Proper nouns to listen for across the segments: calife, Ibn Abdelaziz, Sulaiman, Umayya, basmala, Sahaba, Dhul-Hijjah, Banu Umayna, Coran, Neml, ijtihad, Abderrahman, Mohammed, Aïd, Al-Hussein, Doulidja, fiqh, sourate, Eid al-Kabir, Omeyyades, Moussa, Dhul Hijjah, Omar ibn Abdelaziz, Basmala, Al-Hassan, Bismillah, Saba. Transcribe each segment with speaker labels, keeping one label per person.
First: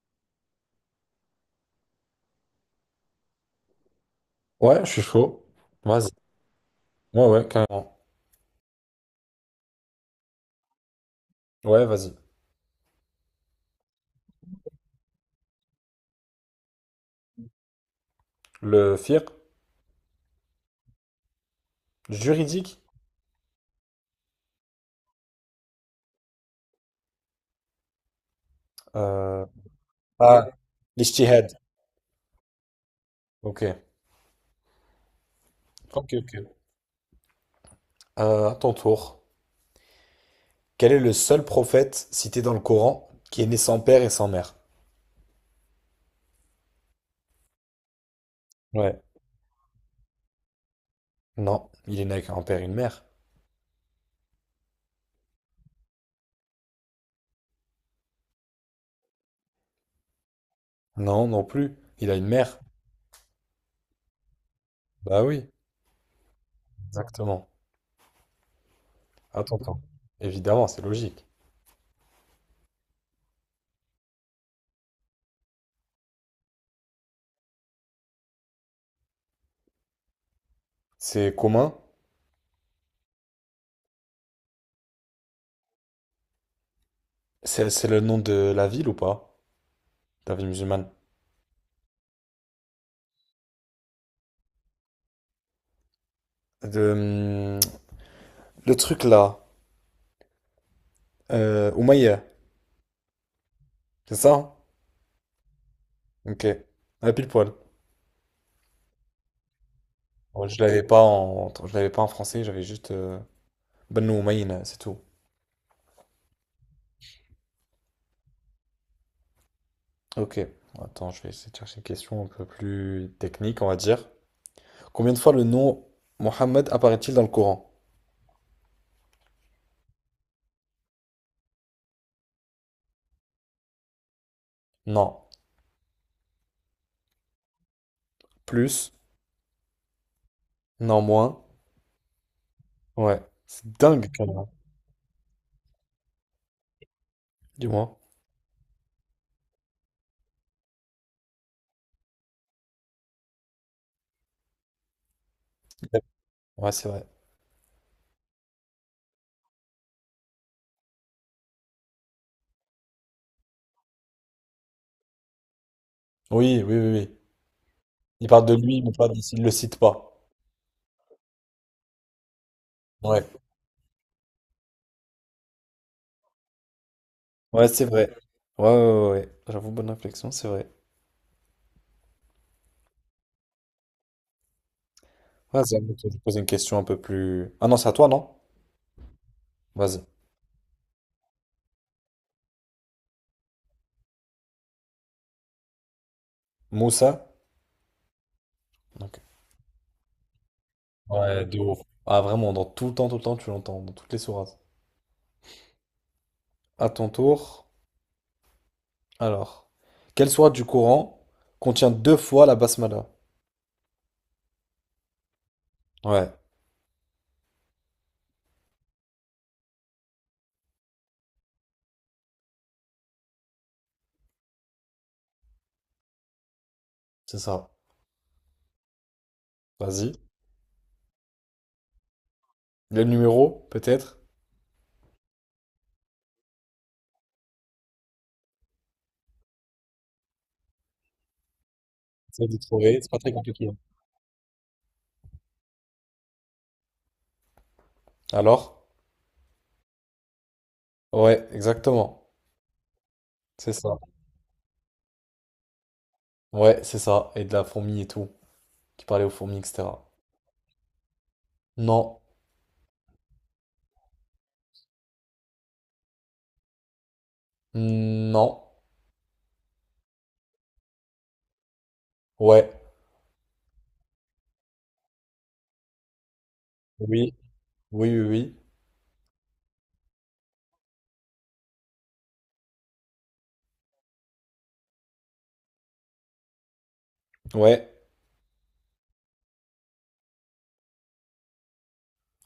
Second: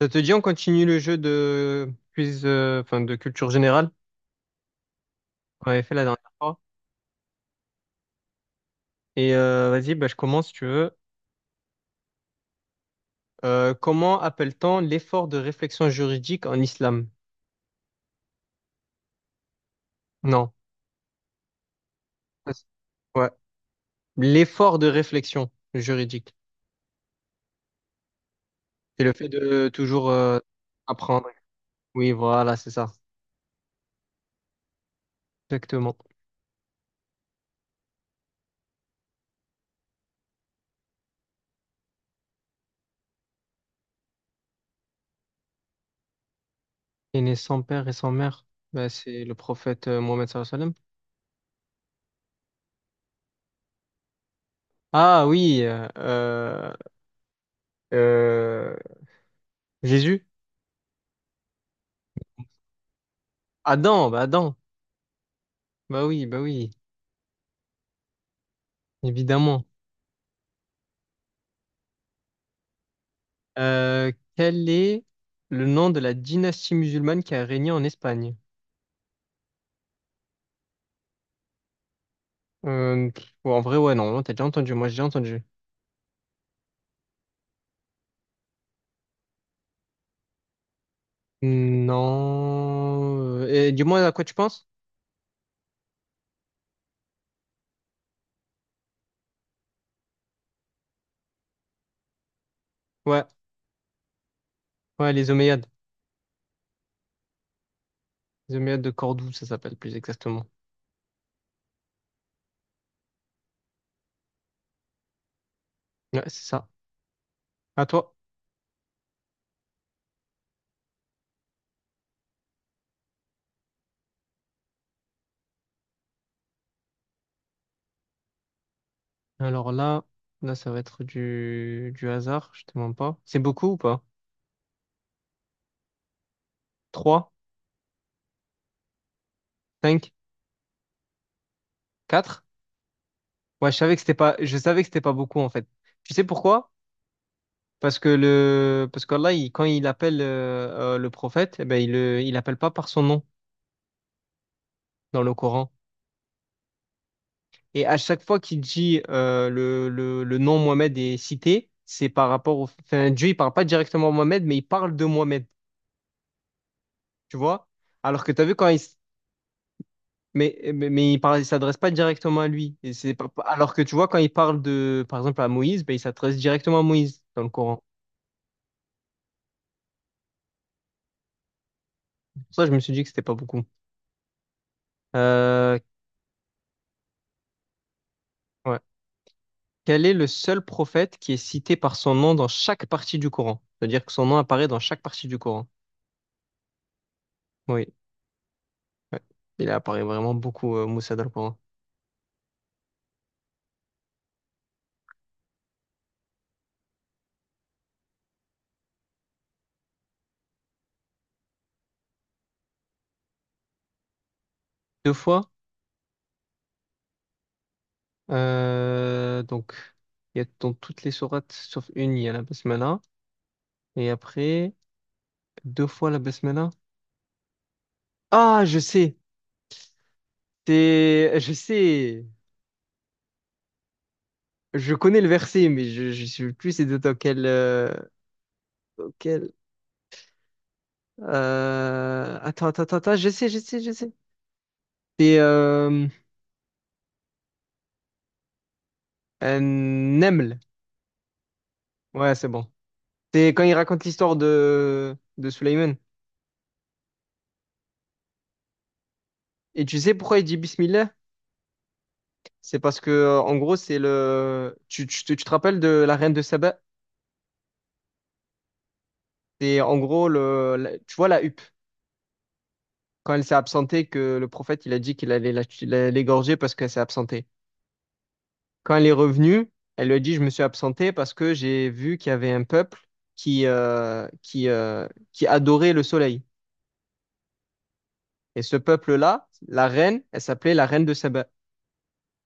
Speaker 1: Ça te dit, on continue le jeu de quiz, enfin de culture générale
Speaker 2: Ouais, je suis chaud.
Speaker 1: qu'on avait fait la
Speaker 2: Vas-y.
Speaker 1: dernière fois.
Speaker 2: Ouais, ouais, carrément.
Speaker 1: Et vas-y, bah, je commence si tu veux.
Speaker 2: Ouais, vas-y.
Speaker 1: Comment appelle-t-on l'effort de réflexion juridique en islam?
Speaker 2: Le fiqh
Speaker 1: Non. Ça, c'est-
Speaker 2: juridique.
Speaker 1: Ouais. L'effort de réflexion juridique. C'est le fait
Speaker 2: Euh...
Speaker 1: de toujours
Speaker 2: Ah,
Speaker 1: apprendre.
Speaker 2: l'ijtihad.
Speaker 1: Oui, voilà, c'est ça.
Speaker 2: Ok.
Speaker 1: Exactement.
Speaker 2: À ton tour. Quel est le seul prophète cité dans le Coran qui est né sans père et sans mère?
Speaker 1: Et né sans père et sans mère. Bah,
Speaker 2: Ouais.
Speaker 1: c'est le prophète Mohammed sallallahu alayhi wa sallam.
Speaker 2: Non, il est né avec un père et une mère.
Speaker 1: Ah oui, euh, Jésus.
Speaker 2: Non, non plus. Il a une mère.
Speaker 1: Adam.
Speaker 2: Bah oui,
Speaker 1: Bah oui,
Speaker 2: exactement. À ton
Speaker 1: évidemment.
Speaker 2: tour. Évidemment, c'est logique.
Speaker 1: Quel est le nom de la dynastie musulmane qui a régné en Espagne?
Speaker 2: C'est commun.
Speaker 1: Oh, en vrai, ouais, non, t'as déjà entendu, moi j'ai déjà entendu.
Speaker 2: C'est le nom de la ville ou pas? De la ville musulmane.
Speaker 1: Non. Et dis-moi à quoi tu penses?
Speaker 2: De, le truc là. Umayya.
Speaker 1: Ouais,
Speaker 2: C'est ça?
Speaker 1: ouais, les Omeyyades.
Speaker 2: Hein, ok. À pile poil.
Speaker 1: Les Omeyyades de Cordoue, ça s'appelle plus exactement.
Speaker 2: Bon, je l'avais pas en... je l'avais pas en français, j'avais juste Banu Umayna, c'est tout.
Speaker 1: Ouais, c'est ça. À toi.
Speaker 2: Ok. Attends, je vais essayer de chercher une question un peu plus technique, on va dire. Combien de fois le nom Mohammed apparaît-il dans le Coran?
Speaker 1: Alors là, ça va être du hasard, je te mens pas. C'est beaucoup ou pas?
Speaker 2: Non.
Speaker 1: Trois,
Speaker 2: Plus?
Speaker 1: cinq,
Speaker 2: Non, moins?
Speaker 1: quatre.
Speaker 2: Ouais. C'est
Speaker 1: Ouais, je savais que
Speaker 2: dingue,
Speaker 1: c'était
Speaker 2: quand
Speaker 1: pas,
Speaker 2: même.
Speaker 1: je savais que c'était pas beaucoup en fait. Tu sais pourquoi?
Speaker 2: Dis-moi.
Speaker 1: Parce qu'Allah, quand il appelle le prophète, eh ben, il appelle pas par son nom dans le Coran.
Speaker 2: Ouais, c'est vrai.
Speaker 1: Et à chaque fois qu'il dit le nom Mohamed est cité, c'est par rapport au. Enfin, Dieu, il parle pas directement à Mohamed, mais il parle de Mohamed.
Speaker 2: Oui, oui, oui, oui.
Speaker 1: Tu vois? Alors
Speaker 2: Il
Speaker 1: que tu as
Speaker 2: parle
Speaker 1: vu
Speaker 2: de
Speaker 1: quand il.
Speaker 2: lui, mais pas, de- il le cite pas.
Speaker 1: Mais il s'adresse pas directement à lui. Et c'est
Speaker 2: Ouais.
Speaker 1: pas- alors que tu vois, quand il parle de, par exemple, à Moïse, ben, il s'adresse directement à Moïse dans le
Speaker 2: Ouais,
Speaker 1: Coran.
Speaker 2: c'est vrai. Ouais, ouais, ouais, ouais. J'avoue, bonne réflexion, c'est vrai.
Speaker 1: Pour ça, je me suis dit que c'était pas beaucoup.
Speaker 2: Vas-y,
Speaker 1: Euh,
Speaker 2: à mon tour, je vais poser une question un peu plus. Ah non, c'est à toi, non?
Speaker 1: ouais. Quel
Speaker 2: Vas-y.
Speaker 1: est le seul prophète qui est cité par son nom dans chaque partie du Coran? C'est-à-dire que son nom apparaît dans chaque partie du Coran.
Speaker 2: Moussa?
Speaker 1: Oui,
Speaker 2: Ok.
Speaker 1: ouais. Il apparaît vraiment beaucoup, Moussa, dans le
Speaker 2: Ouais,
Speaker 1: Coran.
Speaker 2: de ouf. Ah, vraiment, dans tout le temps, tu l'entends, dans toutes les sourates. À ton tour. Alors. Quelle sourate du Coran contient deux fois la basmala?
Speaker 1: Deux fois.
Speaker 2: Ouais,
Speaker 1: Donc, il y a dans toutes les sourates, sauf une, il y a la basmala. Et après, deux fois la basmala.
Speaker 2: c'est ça.
Speaker 1: Ah, je sais.
Speaker 2: Vas-y.
Speaker 1: Je sais.
Speaker 2: Le numéro, peut-être?
Speaker 1: Je connais le verset, mais je ne sais plus c'est dans quel.
Speaker 2: Essaye de
Speaker 1: Attends, attends, attends,
Speaker 2: trouver, c'est
Speaker 1: attends,
Speaker 2: pas
Speaker 1: je
Speaker 2: très
Speaker 1: sais, je
Speaker 2: compliqué, hein.
Speaker 1: sais, je sais. C'est
Speaker 2: Alors?
Speaker 1: Neml.
Speaker 2: Ouais, exactement.
Speaker 1: Ouais, c'est bon. C'est quand
Speaker 2: C'est
Speaker 1: il
Speaker 2: ça.
Speaker 1: raconte l'histoire de Sulaiman.
Speaker 2: Ouais, c'est ça. Et de la fourmi et tout. Qui parlait aux fourmis,
Speaker 1: Et tu
Speaker 2: etc.
Speaker 1: sais pourquoi il dit Bismillah?
Speaker 2: Non.
Speaker 1: C'est parce que, en gros, c'est le. Tu te rappelles de la reine de Saba?
Speaker 2: Non.
Speaker 1: C'est en gros, tu vois la huppe.
Speaker 2: Ouais.
Speaker 1: Quand elle s'est absentée, que le prophète, il a dit qu'il allait l'égorger parce qu'elle s'est
Speaker 2: Oui.
Speaker 1: absentée.
Speaker 2: Oui, oui, oui.
Speaker 1: Quand elle est revenue, elle lui a dit, Je me suis absentée parce que j'ai vu qu'il y avait un peuple qui adorait le soleil.
Speaker 2: Ouais.
Speaker 1: Et ce peuple-là, la reine, elle s'appelait la reine de Saba.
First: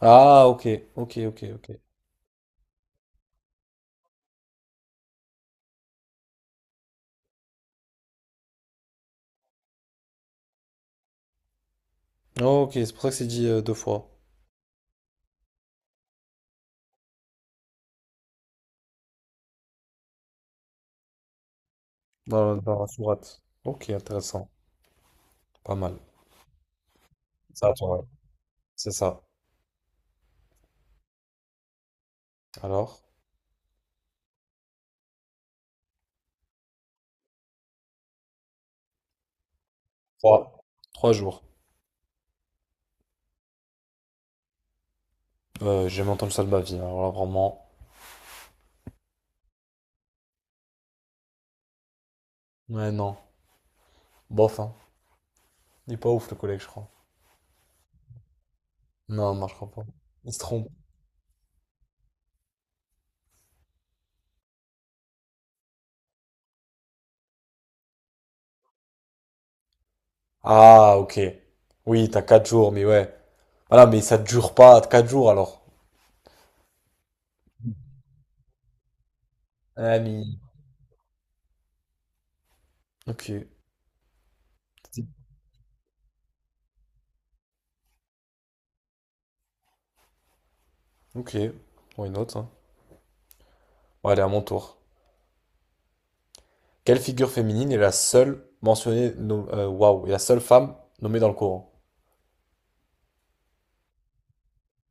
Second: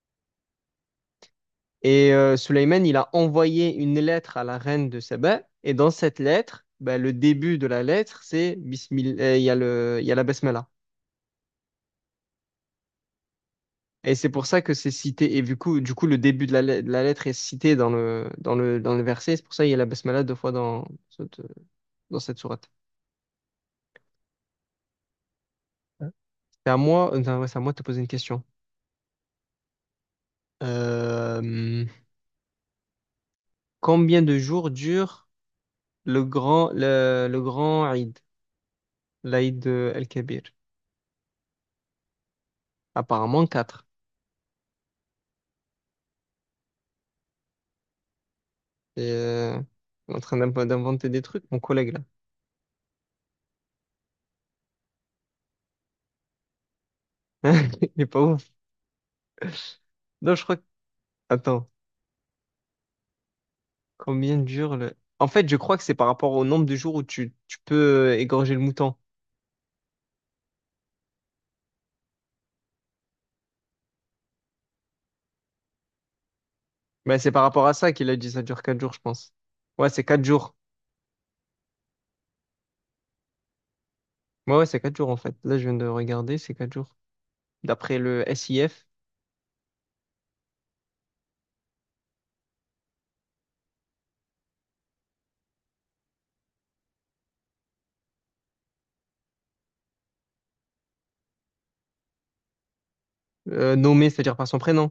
Speaker 2: Ah, ok, ok, ok, ok.
Speaker 1: Et Sulayman, il a envoyé une lettre à la reine de Saba. Et dans cette lettre, ben, le début de la lettre, c'est Bismillah, il y a la Basmala.
Speaker 2: Oh, ok, c'est pour ça que c'est dit deux fois
Speaker 1: Et c'est pour ça que c'est cité. Et du coup, le début de de la lettre est cité dans le verset. C'est pour ça qu'il y a la Basmala deux fois dans cette
Speaker 2: dans,
Speaker 1: sourate.
Speaker 2: dans la sourate. Ok, intéressant. Pas mal.
Speaker 1: C'est à moi, non, ouais, c'est à moi
Speaker 2: Ça,
Speaker 1: de te
Speaker 2: toi,
Speaker 1: poser
Speaker 2: ouais.
Speaker 1: une question.
Speaker 2: C'est ça.
Speaker 1: Euh,
Speaker 2: Alors,
Speaker 1: Combien de jours dure le grand Eid, l'Eid El-Kabir?
Speaker 2: trois. Trois jours.
Speaker 1: Apparemment quatre.
Speaker 2: J'ai jamais entendu ça de ma vie, hein. Alors là, vraiment.
Speaker 1: Et on est en train d'inventer des trucs, mon collègue
Speaker 2: Ouais, non. Bof, hein. Il est pas ouf, le collègue, je crois.
Speaker 1: là. Il est pas ouf.
Speaker 2: Non, non, je crois pas. Il
Speaker 1: Non,
Speaker 2: se
Speaker 1: je crois que...
Speaker 2: trompe.
Speaker 1: Attends, combien dure le... En fait, je crois que c'est par rapport au nombre de jours où tu peux égorger le mouton.
Speaker 2: Ah, ok. Oui, t'as quatre jours, mais ouais. Voilà, mais ça dure pas quatre jours, alors.
Speaker 1: Mais c'est par rapport à ça qu'il a dit ça dure 4 jours, je pense. Ouais,
Speaker 2: Ah,
Speaker 1: c'est 4
Speaker 2: mais...
Speaker 1: jours.
Speaker 2: Ok.
Speaker 1: Ouais, ouais, c'est 4 jours en fait. Là, je viens de regarder, c'est 4 jours. D'après le SIF.
Speaker 2: Ok. Why not, hein. Bon, allez, à mon tour. Quelle figure féminine est la seule mentionnée, est la seule femme nommée dans le Coran?
Speaker 1: Nommé, c'est-à-dire par son prénom,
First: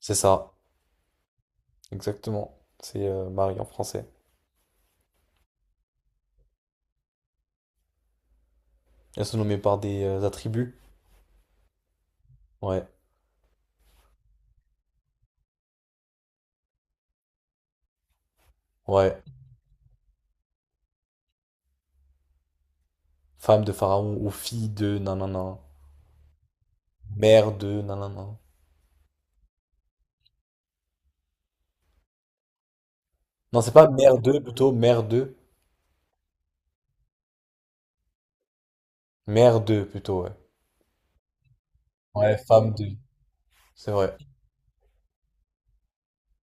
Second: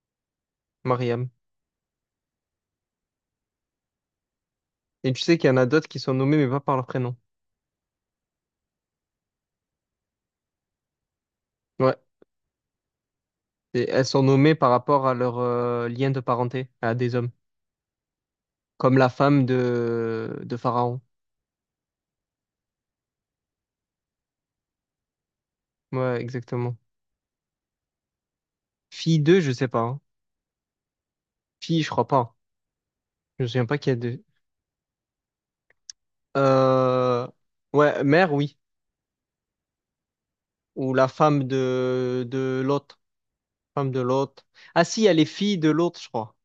Speaker 2: C'est ça,
Speaker 1: Mariam.
Speaker 2: exactement. C'est Marie en français.
Speaker 1: Et tu sais qu'il y en a d'autres qui sont nommées mais pas par leur prénom.
Speaker 2: Elles sont nommées par des attributs.
Speaker 1: Ouais.
Speaker 2: Ouais,
Speaker 1: Et elles sont nommées par rapport à leur lien de parenté à des hommes. Comme la
Speaker 2: ouais.
Speaker 1: femme de Pharaon.
Speaker 2: Femme de Pharaon ou fille de nanana.
Speaker 1: Ouais, exactement.
Speaker 2: Mère de nanana.
Speaker 1: Fille deux, je sais pas, hein. Fille, je crois pas. Je me
Speaker 2: Non,
Speaker 1: souviens
Speaker 2: c'est
Speaker 1: pas qu'il
Speaker 2: pas
Speaker 1: y a
Speaker 2: mère
Speaker 1: deux.
Speaker 2: de plutôt, mère de.
Speaker 1: Euh... Ouais, mère, oui.
Speaker 2: Mère de plutôt, ouais.
Speaker 1: Ou la femme de,
Speaker 2: Ouais,
Speaker 1: de
Speaker 2: femme de.
Speaker 1: l'autre. Femme
Speaker 2: C'est
Speaker 1: de
Speaker 2: vrai.
Speaker 1: l'autre. Ah si, il y a les filles de l'autre, je crois.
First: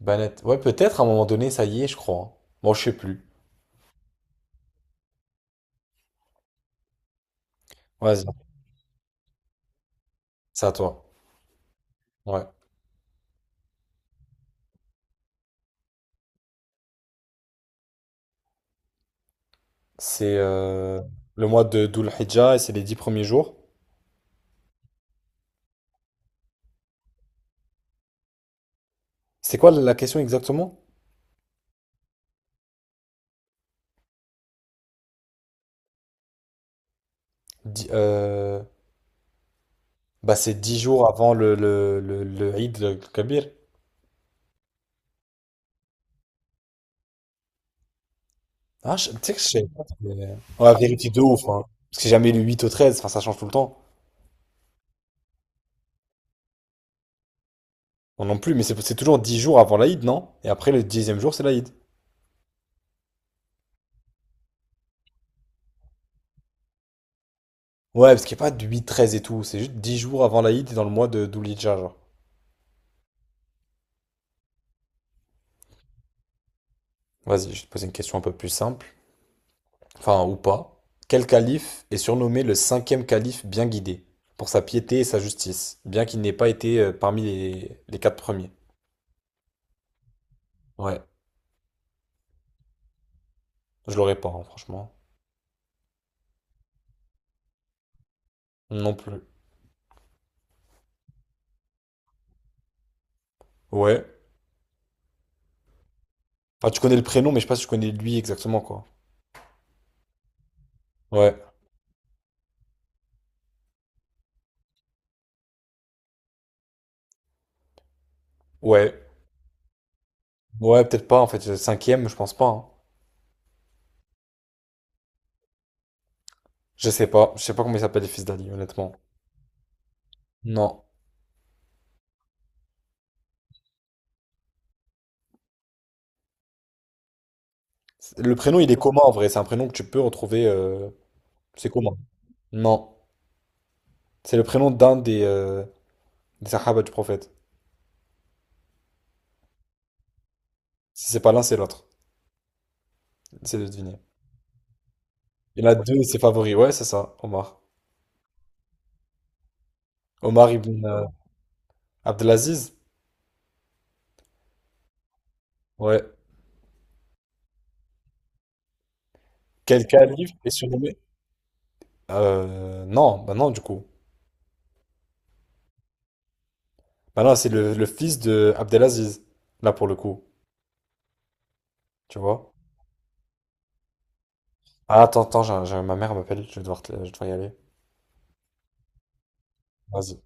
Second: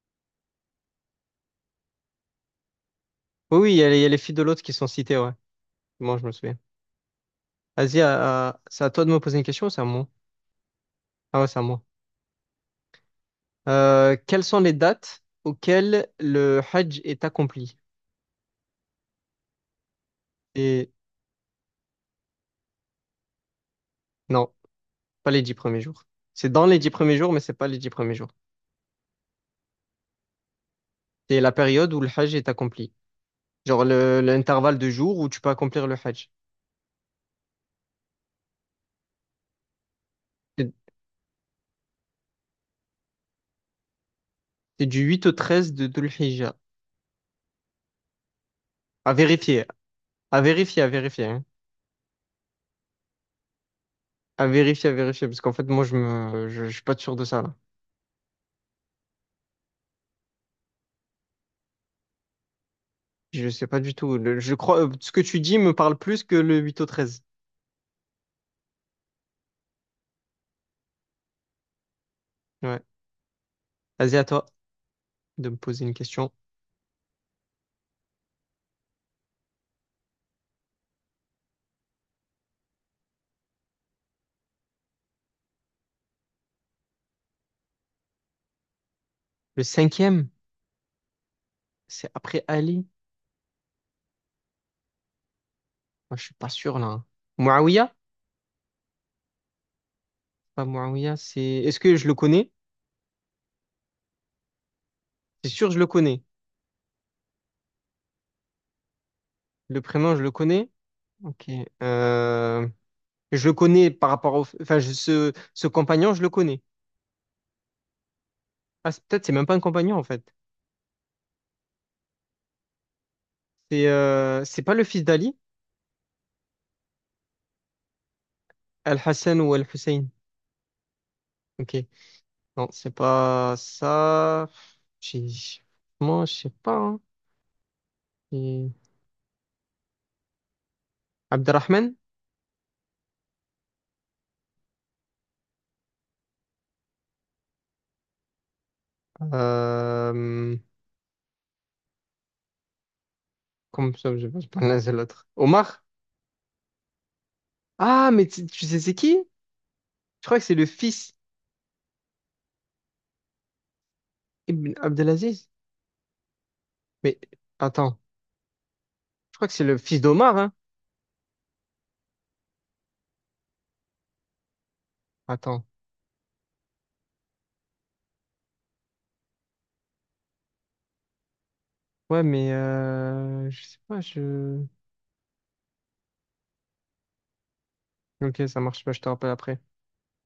Speaker 2: Banette. Ouais, peut-être à un moment donné, ça y est, je crois, hein. Bon, je sais plus.
Speaker 1: Oui, oui, il y a les filles de l'autre qui sont citées, ouais. Moi, je me souviens. Vas-y,
Speaker 2: Vas-y,
Speaker 1: c'est à toi de me poser une question ou c'est à moi?
Speaker 2: c'est à toi.
Speaker 1: Ah ouais, c'est à moi.
Speaker 2: Ouais.
Speaker 1: Quelles sont les dates auxquelles le Hajj est accompli?
Speaker 2: C'est
Speaker 1: Et
Speaker 2: le mois de Dhul-Hijjah et c'est les dix premiers jours.
Speaker 1: non, pas les 10 premiers jours. C'est dans les 10 premiers jours, mais c'est pas les 10 premiers jours.
Speaker 2: C'est quoi la la question exactement?
Speaker 1: C'est la période où le Hajj est accompli. Genre l'intervalle de jours où tu peux accomplir le Hajj.
Speaker 2: Di- euh, Bah c'est
Speaker 1: C'est
Speaker 2: 10 jours avant le Eid al-Kabir.
Speaker 1: c'est du 8 au 13 de Dhul Hijjah.
Speaker 2: Ah, je-
Speaker 1: À
Speaker 2: tu sais que je
Speaker 1: vérifier,
Speaker 2: sais pas, mais-
Speaker 1: à
Speaker 2: on va
Speaker 1: vérifier, à
Speaker 2: vérifier de
Speaker 1: vérifier,
Speaker 2: ouf,
Speaker 1: hein.
Speaker 2: hein. Parce que c'est jamais le 8 au 13, enfin ça change tout le temps.
Speaker 1: À vérifier, parce qu'en fait, moi, je suis pas sûr de ça, là.
Speaker 2: Non non plus, mais c'est toujours dix jours avant l'Aïd, non? Et après le dixième jour, c'est l'Aïd.
Speaker 1: Je sais pas du tout. Je crois, ce que tu dis me parle plus que le 8 au 13.
Speaker 2: Ouais, parce qu'il n'y a pas de 8 13 et tout, c'est juste 10 jours avant l'Aïd et dans le mois de Doulidja, genre.
Speaker 1: Ouais. Vas-y, à toi de me poser une question.
Speaker 2: Vas-y, je vais te poser une question un peu plus simple. Enfin ou pas, quel calife est surnommé le cinquième calife bien guidé, pour sa piété et sa justice, bien qu'il n'ait pas été parmi les quatre premiers.
Speaker 1: Le cinquième,
Speaker 2: Ouais,
Speaker 1: c'est après Ali.
Speaker 2: je l'aurais pas, hein, franchement.
Speaker 1: Moi, je suis pas sûr, là, hein. Muawiyah?
Speaker 2: Non plus.
Speaker 1: Pas Muawiyah, est-ce que je le connais?
Speaker 2: Ouais.
Speaker 1: C'est sûr, je le connais.
Speaker 2: Enfin, tu connais le prénom, mais je sais pas si tu connais lui exactement, quoi.
Speaker 1: Le prénom, je le connais.
Speaker 2: Ouais,
Speaker 1: Ok. Euh, Je le connais par rapport au... Enfin, ce compagnon, je le connais. Ah,
Speaker 2: ouais.
Speaker 1: peut-être c'est même pas un compagnon, en fait.
Speaker 2: Ouais, peut-être pas, en fait. Le cinquième, je pense pas, hein.
Speaker 1: C'est pas le fils d'Ali,
Speaker 2: Je sais pas. Je sais pas comment il s'appelle les fils d'Ali, honnêtement.
Speaker 1: Al-Hassan ou Al-Hussein.
Speaker 2: Non.
Speaker 1: Ok. Non, c'est pas ça. J'ai- Moi, je sais pas, hein.
Speaker 2: Le prénom, il
Speaker 1: Et-
Speaker 2: est commun, en vrai. C'est un prénom que tu peux retrouver... C'est commun.
Speaker 1: Abderrahman?
Speaker 2: Non. C'est le prénom d'un des Sahaba du prophète.
Speaker 1: Euh...
Speaker 2: Si c'est pas l'un, c'est l'autre. C'est de
Speaker 1: Comme
Speaker 2: deviner.
Speaker 1: ça, je prononce l'autre.
Speaker 2: Il y en a
Speaker 1: Omar?
Speaker 2: deux, c'est favori. Ouais, c'est ça, Omar.
Speaker 1: Ah, mais tu sais c'est qui? Je crois que
Speaker 2: Omar
Speaker 1: c'est le
Speaker 2: ibn
Speaker 1: fils
Speaker 2: Abdelaziz.
Speaker 1: Ibn Abdelaziz.
Speaker 2: Ouais.
Speaker 1: Mais attends, je crois que c'est le
Speaker 2: Quel
Speaker 1: fils
Speaker 2: calife
Speaker 1: d'Omar,
Speaker 2: est
Speaker 1: hein?
Speaker 2: surnommé? Non, bah non, du coup.
Speaker 1: Attends.
Speaker 2: Bah non, c'est le fils de Abdelaziz. Là, pour le coup. Tu
Speaker 1: Ouais, mais
Speaker 2: vois?
Speaker 1: je sais pas, je...
Speaker 2: Ah, attends, attends, ma mère m'appelle. Je vais devoir, te- je vais devoir y aller.
Speaker 1: Ok, ça marche. Bah, je te rappelle après.
Speaker 2: Vas-y.